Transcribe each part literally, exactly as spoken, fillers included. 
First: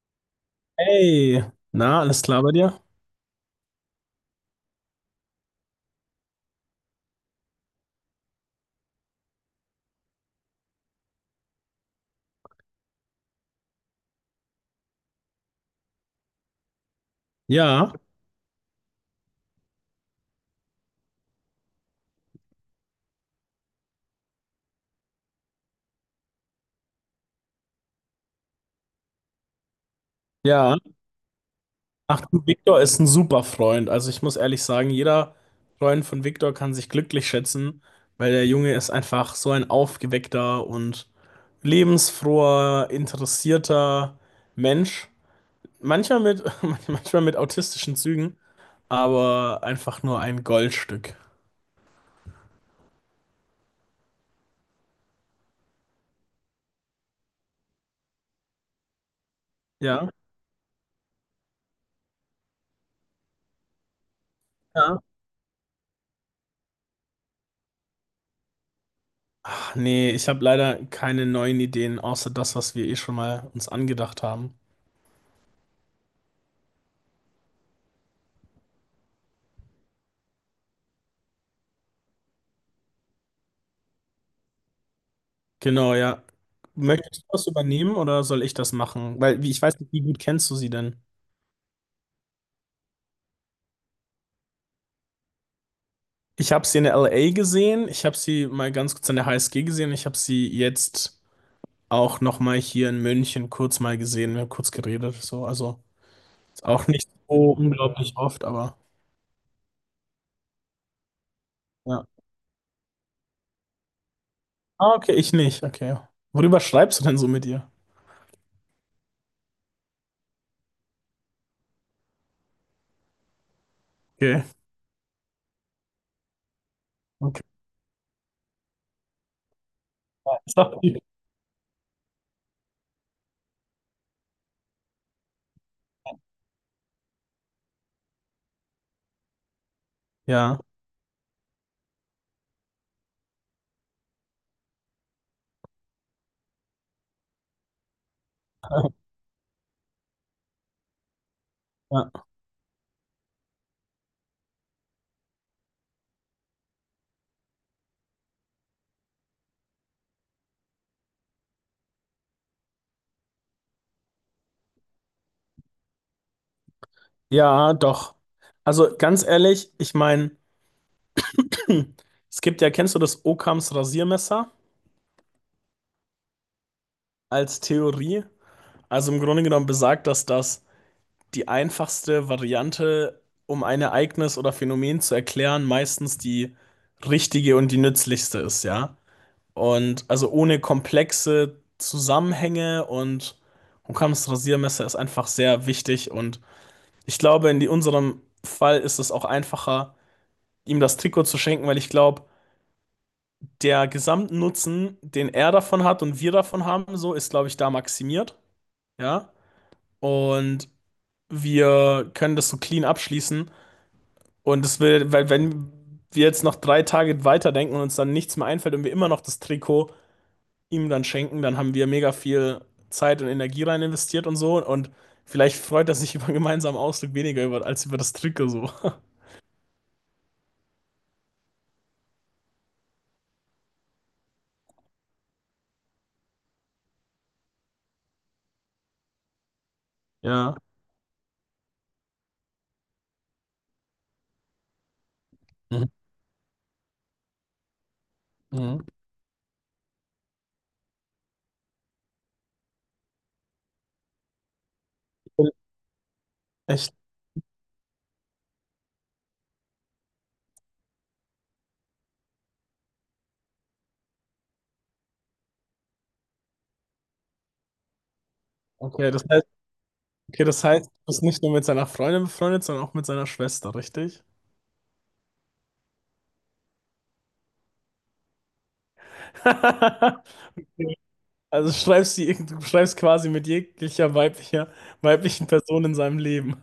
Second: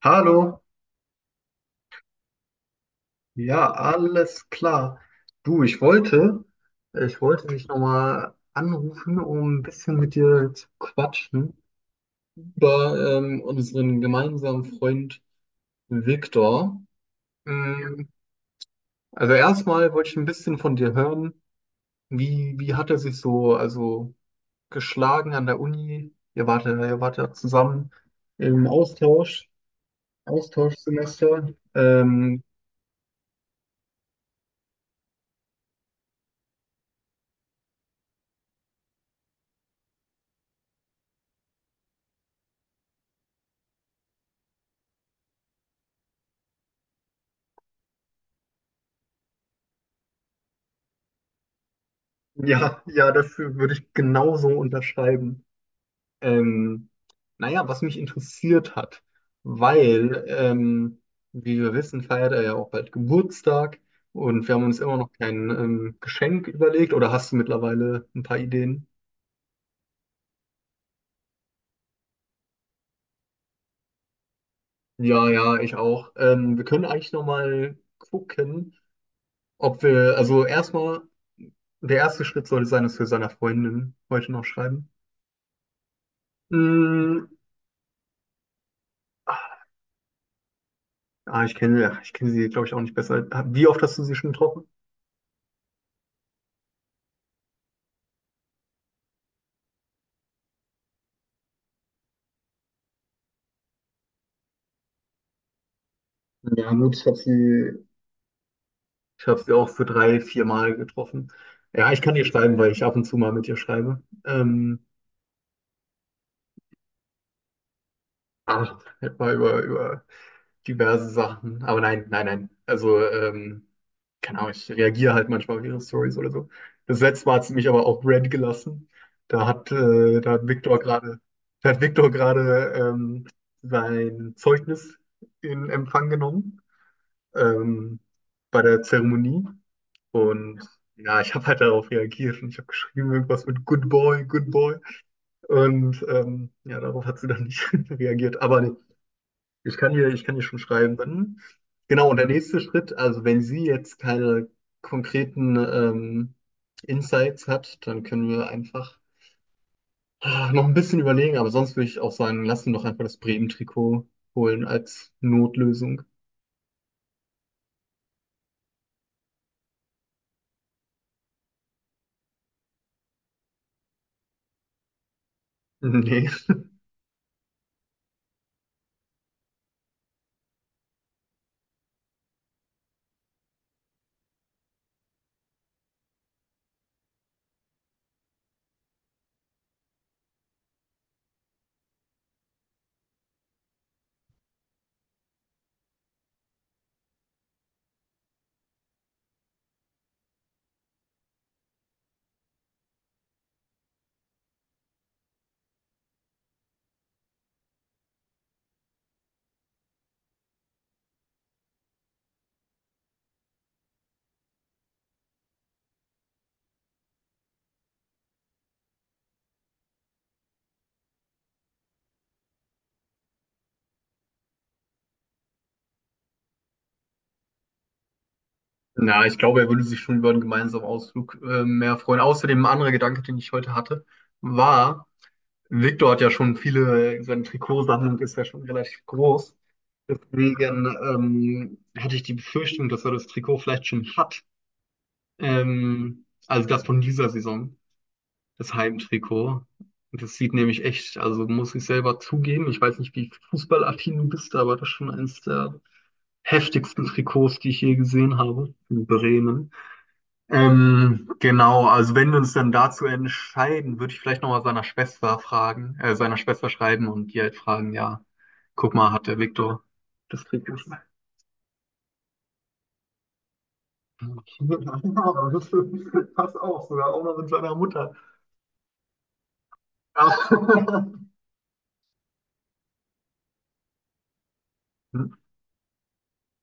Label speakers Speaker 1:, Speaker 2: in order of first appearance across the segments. Speaker 1: Hallo,
Speaker 2: Hey, na, alles klar bei dir?
Speaker 1: ja, alles klar. Du, ich wollte, ich wollte dich nochmal anrufen, um ein bisschen mit dir zu quatschen über ähm, unseren gemeinsamen Freund Viktor.
Speaker 2: Ja,
Speaker 1: Ähm, also erstmal wollte ich ein bisschen von dir hören, wie, wie hat er sich so also geschlagen an der Uni? Ihr wart, ja- ihr wart ja zusammen im Austausch,
Speaker 2: ja.
Speaker 1: Austauschsemester.
Speaker 2: Ach
Speaker 1: Ähm,
Speaker 2: du, Viktor ist ein super Freund. Also ich muss ehrlich sagen, jeder Freund von Viktor kann sich glücklich schätzen, weil der Junge ist einfach so ein aufgeweckter und lebensfroher, interessierter Mensch. Manchmal mit, manchmal mit autistischen Zügen, aber einfach nur ein Goldstück.
Speaker 1: ja, ja, das würde ich genauso unterschreiben. Ähm, naja, was mich interessiert hat,
Speaker 2: Ja.
Speaker 1: weil, ähm, wie wir wissen, feiert er ja auch bald Geburtstag und wir haben uns immer
Speaker 2: Ja.
Speaker 1: noch kein ähm, Geschenk überlegt, oder hast du mittlerweile ein paar Ideen?
Speaker 2: Ach nee, ich habe leider keine neuen Ideen, außer das, was wir eh schon mal uns angedacht haben.
Speaker 1: Ja, ja, ich auch. Ähm, wir können eigentlich nochmal gucken, ob wir, also erstmal, der erste Schritt sollte sein, dass wir seiner Freundin heute noch schreiben.
Speaker 2: Genau, ja. Möchtest
Speaker 1: Mm,
Speaker 2: du das übernehmen oder soll ich das machen? Weil wie- ich weiß nicht, wie gut kennst du sie denn?
Speaker 1: ah, ich kenne, ja, ich kenne sie, glaube ich, auch nicht besser. Wie oft hast du sie schon getroffen?
Speaker 2: Ich habe sie in der L A gesehen, ich habe sie mal ganz kurz an der H S G gesehen, ich habe sie jetzt auch noch mal hier in München kurz mal gesehen, wir haben kurz geredet, so, also ist
Speaker 1: Ja,
Speaker 2: auch
Speaker 1: gut, ich
Speaker 2: nicht
Speaker 1: habe
Speaker 2: so
Speaker 1: sie
Speaker 2: unglaublich oft, aber
Speaker 1: Ich habe sie auch für drei, vier Mal getroffen. Ja, ich
Speaker 2: ja.
Speaker 1: kann ihr schreiben, weil ich ab und zu mal mit ihr schreibe. Ähm,
Speaker 2: Ah, okay, ich nicht, okay. Worüber schreibst du denn so mit ihr?
Speaker 1: aber halt mal über, über diverse Sachen. Aber nein, nein, nein. Also, ähm, keine
Speaker 2: Okay,
Speaker 1: Ahnung, ich reagiere halt manchmal auf ihre Stories oder so. Das letzte Mal
Speaker 2: okay.
Speaker 1: hat sie mich aber auch red gelassen. Da hat, äh, da
Speaker 2: Ja,
Speaker 1: hat
Speaker 2: ist
Speaker 1: Viktor
Speaker 2: doch-
Speaker 1: gerade, da hat Viktor gerade ähm, sein Zeugnis in Empfang genommen. ähm, Bei der Zeremonie.
Speaker 2: ja.
Speaker 1: Und ja, ich habe halt darauf reagiert und ich habe geschrieben irgendwas mit Good Boy, Good Boy. Und ähm, ja, darauf hat sie dann nicht reagiert. Aber nee, ich kann ihr, ich kann ihr schon schreiben. Dann. Genau, und
Speaker 2: Ja,
Speaker 1: der nächste Schritt, also wenn sie jetzt keine konkreten ähm, Insights hat, dann können wir einfach ah, noch ein bisschen überlegen. Aber sonst würde ich auch sagen, lass sie doch einfach das Bremen-Trikot holen als Notlösung.
Speaker 2: ja, doch. Also ganz ehrlich, ich meine, hm. Es gibt ja, kennst du das Occams Rasiermesser
Speaker 1: Nee.
Speaker 2: als Theorie? Also im Grunde genommen besagt das, dass die einfachste Variante, um ein Ereignis oder Phänomen zu erklären, meistens die richtige und die nützlichste ist, ja? Und also ohne komplexe Zusammenhänge und Occams Rasiermesser ist einfach sehr wichtig und ich glaube, in die- unserem Fall ist es auch einfacher, ihm das Trikot zu schenken, weil ich glaube, der Gesamtnutzen, den er davon hat und wir davon haben, so ist, glaube ich, da maximiert. Ja. Und wir können das so clean abschließen. Und es will, weil wenn wir jetzt noch drei Tage weiterdenken und uns dann nichts mehr einfällt und wir immer noch das Trikot ihm dann schenken, dann haben wir mega viel Zeit und Energie rein investiert und so. Und vielleicht freut er sich über einen gemeinsamen Ausflug weniger über, als über das Trikot so.
Speaker 1: Na, ich glaube, er würde sich schon über einen gemeinsamen Ausflug äh, mehr freuen. Außerdem ein anderer Gedanke, den ich heute hatte, war, Victor hat ja schon viele, seine Trikotsammlung ist ja schon relativ groß.
Speaker 2: Ja.
Speaker 1: Deswegen ähm, hatte ich die Befürchtung, dass er das Trikot vielleicht schon hat.
Speaker 2: Mhm.
Speaker 1: Ähm, also das von dieser Saison, das
Speaker 2: Mhm.
Speaker 1: Heimtrikot. Und das sieht nämlich echt, also muss ich selber zugeben, ich weiß nicht, wie fußballaffin du bist, aber das ist schon eines der
Speaker 2: Echt.
Speaker 1: heftigsten Trikots, die ich je gesehen habe in Bremen. Ähm, genau, also wenn wir uns dann dazu entscheiden, würde ich vielleicht nochmal seiner Schwester fragen, äh, seiner Schwester schreiben und die halt fragen, ja, guck
Speaker 2: Okay,
Speaker 1: mal,
Speaker 2: das
Speaker 1: hat der
Speaker 2: heißt.
Speaker 1: Viktor das
Speaker 2: Okay, das
Speaker 1: Trikot?
Speaker 2: heißt, du bist nicht nur mit seiner Freundin befreundet, sondern auch mit seiner Schwester, richtig?
Speaker 1: Okay, ja, das passt auch, sogar auch noch mit seiner Mutter. Ja,
Speaker 2: Also schreibst du du schreibst quasi mit jeglicher weiblicher, weiblichen Person in seinem Leben.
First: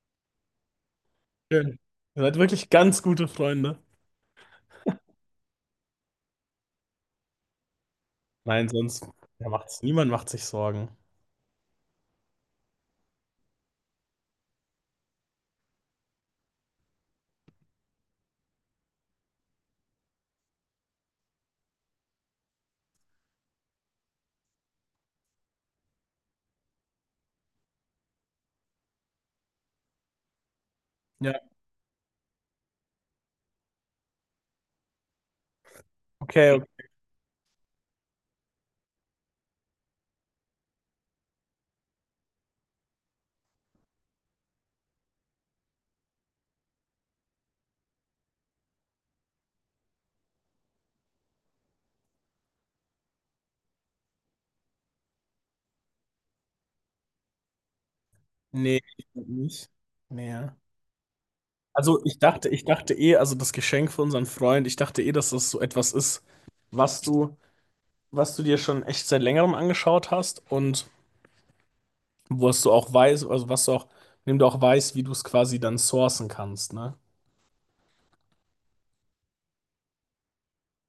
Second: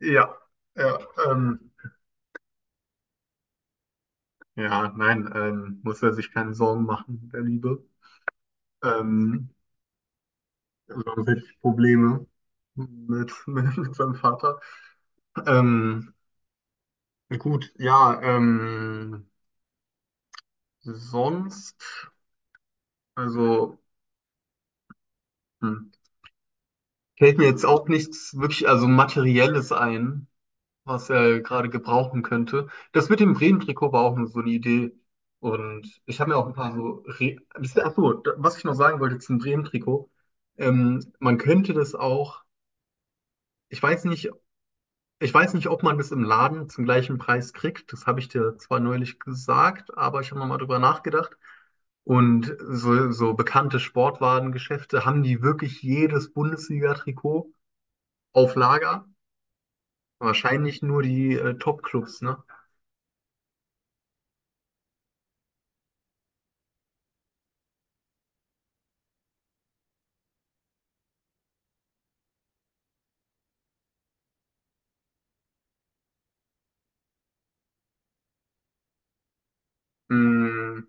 Speaker 1: ja, ja, ähm,
Speaker 2: Schön. Ihr seid wirklich ganz gute Freunde.
Speaker 1: ja nein, ähm, muss er sich keine Sorgen machen, der Liebe.
Speaker 2: Nein, sonst ja,
Speaker 1: Ähm,
Speaker 2: macht's, niemand macht sich Sorgen.
Speaker 1: Sonst hätte ich Probleme mit, mit seinem Vater. Ähm, Gut, ja, ähm, sonst, also, hm, Fällt mir jetzt auch nichts wirklich, also Materielles ein, was er
Speaker 2: Ja,
Speaker 1: gerade gebrauchen könnte. Das mit dem Bremen-Trikot war auch nur so eine Idee. Und ich habe mir auch
Speaker 2: okay.
Speaker 1: ein
Speaker 2: Okay.
Speaker 1: paar so, re ach so, da- was ich noch sagen wollte zum Bremen-Trikot, ähm, man könnte das auch, ich weiß nicht, Ich weiß nicht, ob man das im Laden zum gleichen Preis kriegt. Das habe ich dir zwar neulich gesagt, aber ich habe nochmal drüber nachgedacht. Und so, so bekannte Sportwarengeschäfte haben die wirklich jedes Bundesliga-Trikot auf
Speaker 2: Nee,
Speaker 1: Lager.
Speaker 2: ich glaub nicht. Nee.
Speaker 1: Wahrscheinlich nur die äh,
Speaker 2: Also ich
Speaker 1: Top-Clubs, ne?
Speaker 2: dachte, ich dachte eh, also das Geschenk für unseren Freund, ich dachte eh, dass das so etwas ist, was du, was du dir schon echt seit längerem angeschaut hast und wo was du auch weißt, also was du auch, indem du auch weißt, wie du es quasi dann sourcen kannst, ne?
Speaker 1: Mm,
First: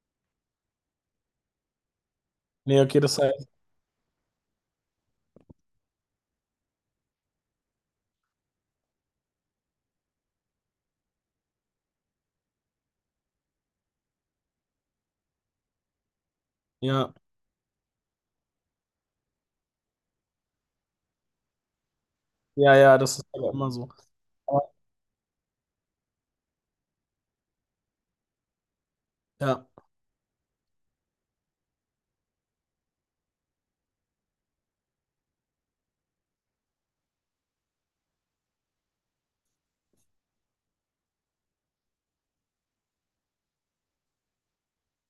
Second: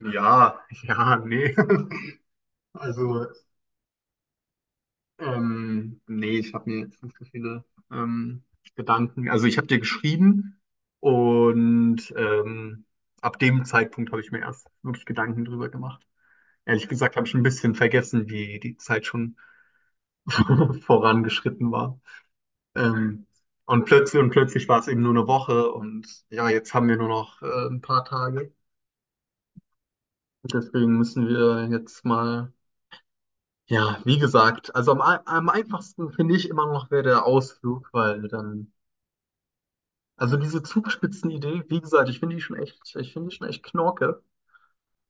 Speaker 1: ja, ja, nee.
Speaker 2: Nee, okay, das
Speaker 1: Also
Speaker 2: heißt,
Speaker 1: Ähm, nee, ich habe mir jetzt nicht so viele ähm, Gedanken. Also ich habe dir geschrieben und ähm, ab dem Zeitpunkt habe ich mir erst wirklich Gedanken drüber gemacht. Ehrlich
Speaker 2: ja,
Speaker 1: gesagt habe ich ein bisschen vergessen, wie die Zeit schon vorangeschritten war.
Speaker 2: ja, ja, das
Speaker 1: Ähm,
Speaker 2: ist aber immer
Speaker 1: und
Speaker 2: so.
Speaker 1: plötzlich und plötzlich
Speaker 2: Aber-
Speaker 1: war es eben nur eine Woche und ja, jetzt haben wir nur noch äh, ein paar Tage.
Speaker 2: ja,
Speaker 1: Deswegen müssen wir jetzt mal, ja, wie gesagt, also am, ei- am einfachsten finde ich immer noch wäre der Ausflug, weil dann also diese Zugspitzenidee, wie gesagt, ich finde die schon echt, ich finde die schon echt knorke.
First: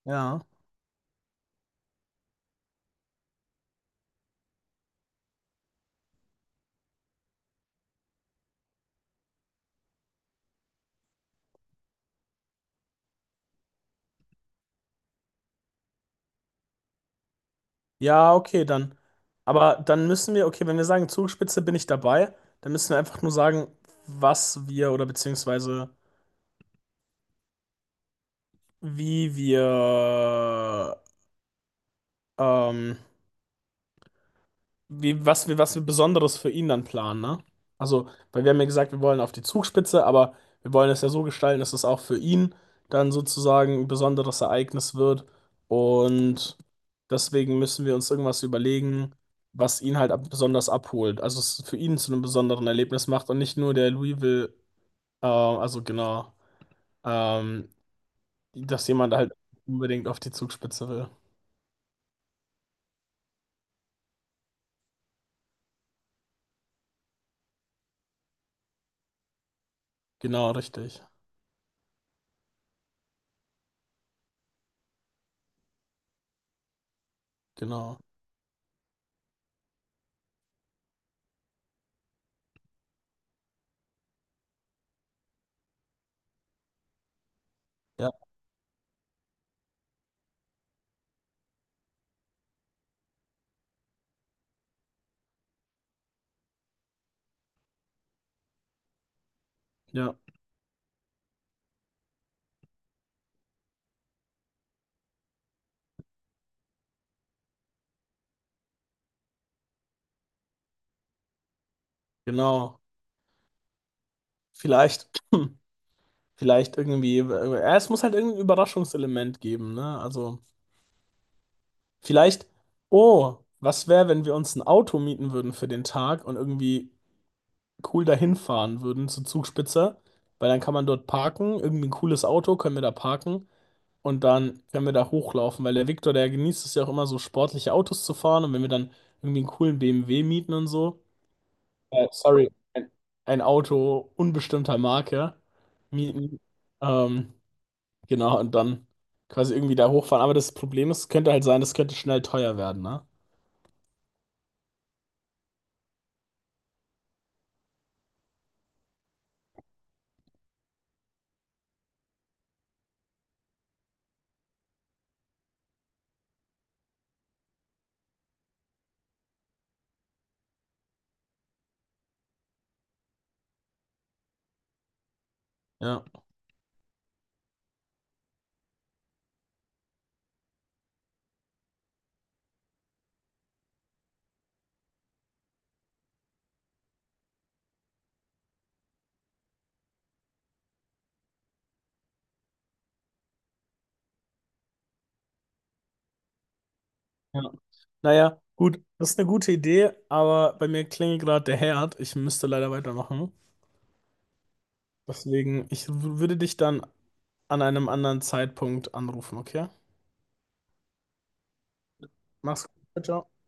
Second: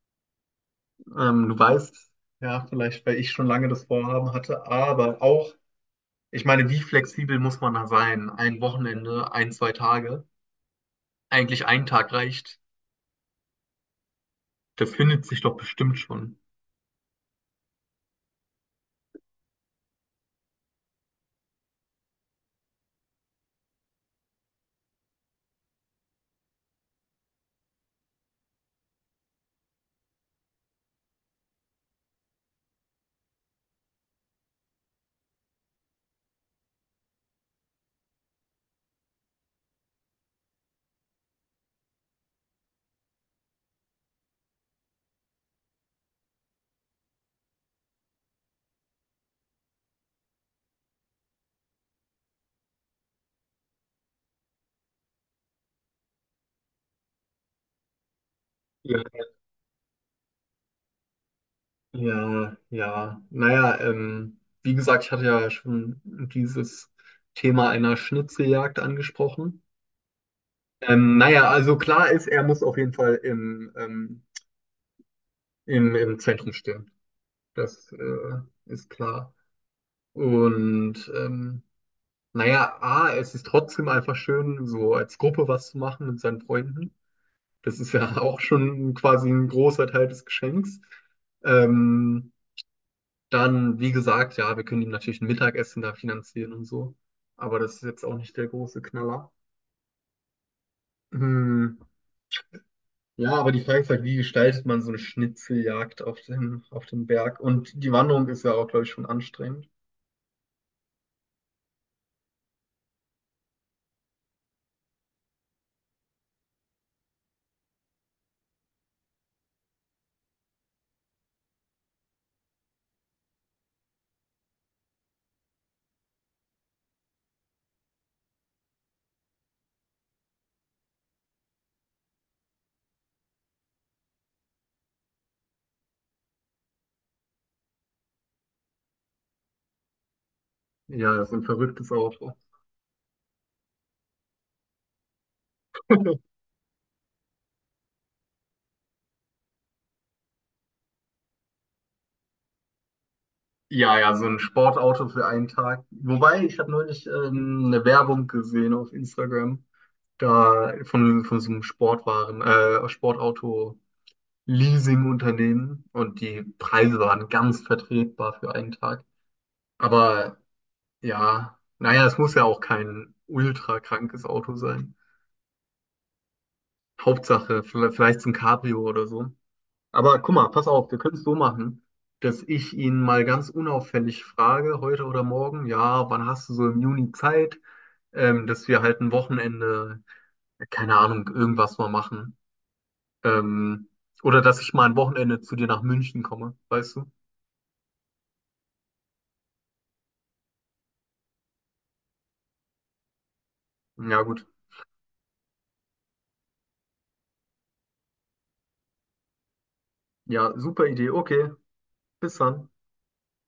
Speaker 2: ja,
Speaker 1: Ähm, du weißt, ja, vielleicht, weil ich schon lange das Vorhaben hatte, aber auch, ich meine, wie flexibel muss man da sein? Ein Wochenende, ein, zwei Tage? Eigentlich ein Tag reicht. Das findet sich doch bestimmt schon.
Speaker 2: ja, okay, dann. Aber dann müssen wir, okay, wenn wir sagen Zugspitze bin ich dabei, dann müssen wir einfach nur sagen, was wir oder beziehungsweise wie wir ähm, wie, was wir, was wir Besonderes für ihn dann planen, ne? Also, weil wir haben ja gesagt, wir wollen auf die Zugspitze, aber wir wollen es ja so gestalten, dass es auch für ihn dann sozusagen ein besonderes Ereignis wird. Und deswegen müssen wir uns irgendwas überlegen, was ihn halt ab besonders abholt. Also es für ihn zu einem besonderen Erlebnis macht und nicht nur der Louisville, äh, also genau, ähm, dass
Speaker 1: Ja,
Speaker 2: jemand halt unbedingt auf die Zugspitze will.
Speaker 1: ja, ja. Naja, ähm, wie gesagt, ich hatte ja schon dieses Thema einer Schnitzeljagd angesprochen.
Speaker 2: Genau, richtig.
Speaker 1: Ähm, naja, also klar ist, er muss auf jeden Fall im, ähm, im, im Zentrum stehen. Das
Speaker 2: Genau.
Speaker 1: äh, ist klar. Und ähm, naja, A, es ist trotzdem einfach schön, so als Gruppe was zu machen mit seinen Freunden. Das ist
Speaker 2: Ja,
Speaker 1: ja auch schon quasi ein großer Teil des Geschenks. Ähm, Dann, wie gesagt, ja, wir können ihm natürlich ein Mittagessen da finanzieren und so. Aber das ist jetzt auch nicht der große Knaller.
Speaker 2: ja,
Speaker 1: Hm, ja, aber die Frage ist halt, wie gestaltet man so eine Schnitzeljagd auf dem, auf dem Berg? Und die Wanderung ist ja auch, glaube ich, schon anstrengend.
Speaker 2: genau. Vielleicht. Vielleicht irgendwie, äh, ja, es muss halt irgendein Überraschungselement geben, ne? Also, vielleicht, oh, was wäre, wenn wir uns ein Auto mieten würden für den Tag und irgendwie cool dahin fahren würden zur Zugspitze? Weil dann kann man dort parken, irgendwie ein cooles Auto können wir da parken und dann können wir da hochlaufen, weil der Viktor, der genießt es ja auch immer so sportliche Autos zu fahren und wenn wir dann irgendwie einen coolen B M W mieten und so,
Speaker 1: Ja, so ein verrücktes
Speaker 2: äh,
Speaker 1: Auto.
Speaker 2: sorry, ein, ein Auto unbestimmter Marke mieten, ähm, genau, und dann quasi irgendwie da hochfahren. Aber das Problem ist, könnte halt sein, das könnte schnell teuer werden, ne?
Speaker 1: Ja, ja, so ein Sportauto für einen Tag. Wobei, ich habe neulich ähm, eine Werbung gesehen auf Instagram, da von, von so einem Sportwaren, äh, Sportauto-Leasing-Unternehmen und die Preise waren ganz vertretbar für einen Tag. Aber ja, naja, es muss ja auch kein ultra krankes Auto sein.
Speaker 2: Ja.
Speaker 1: Hauptsache, vielleicht, vielleicht so ein Cabrio oder so. Aber guck mal, pass auf, wir können es so machen, dass ich ihn mal ganz unauffällig frage, heute oder morgen, ja, wann hast du so im Juni Zeit, ähm, dass wir halt ein Wochenende, keine Ahnung, irgendwas mal machen. Ähm, oder dass ich mal ein Wochenende zu dir nach München komme, weißt du?
Speaker 2: Ja. Naja, gut, das ist eine gute Idee, aber bei mir klingelt gerade der Herd. Ich müsste leider weitermachen.
Speaker 1: Ja, gut.
Speaker 2: Deswegen, ich w- würde dich dann an einem anderen Zeitpunkt anrufen, okay?
Speaker 1: Ja, super Idee. Okay, bis
Speaker 2: Mach's
Speaker 1: dann.
Speaker 2: gut. Ciao, ciao.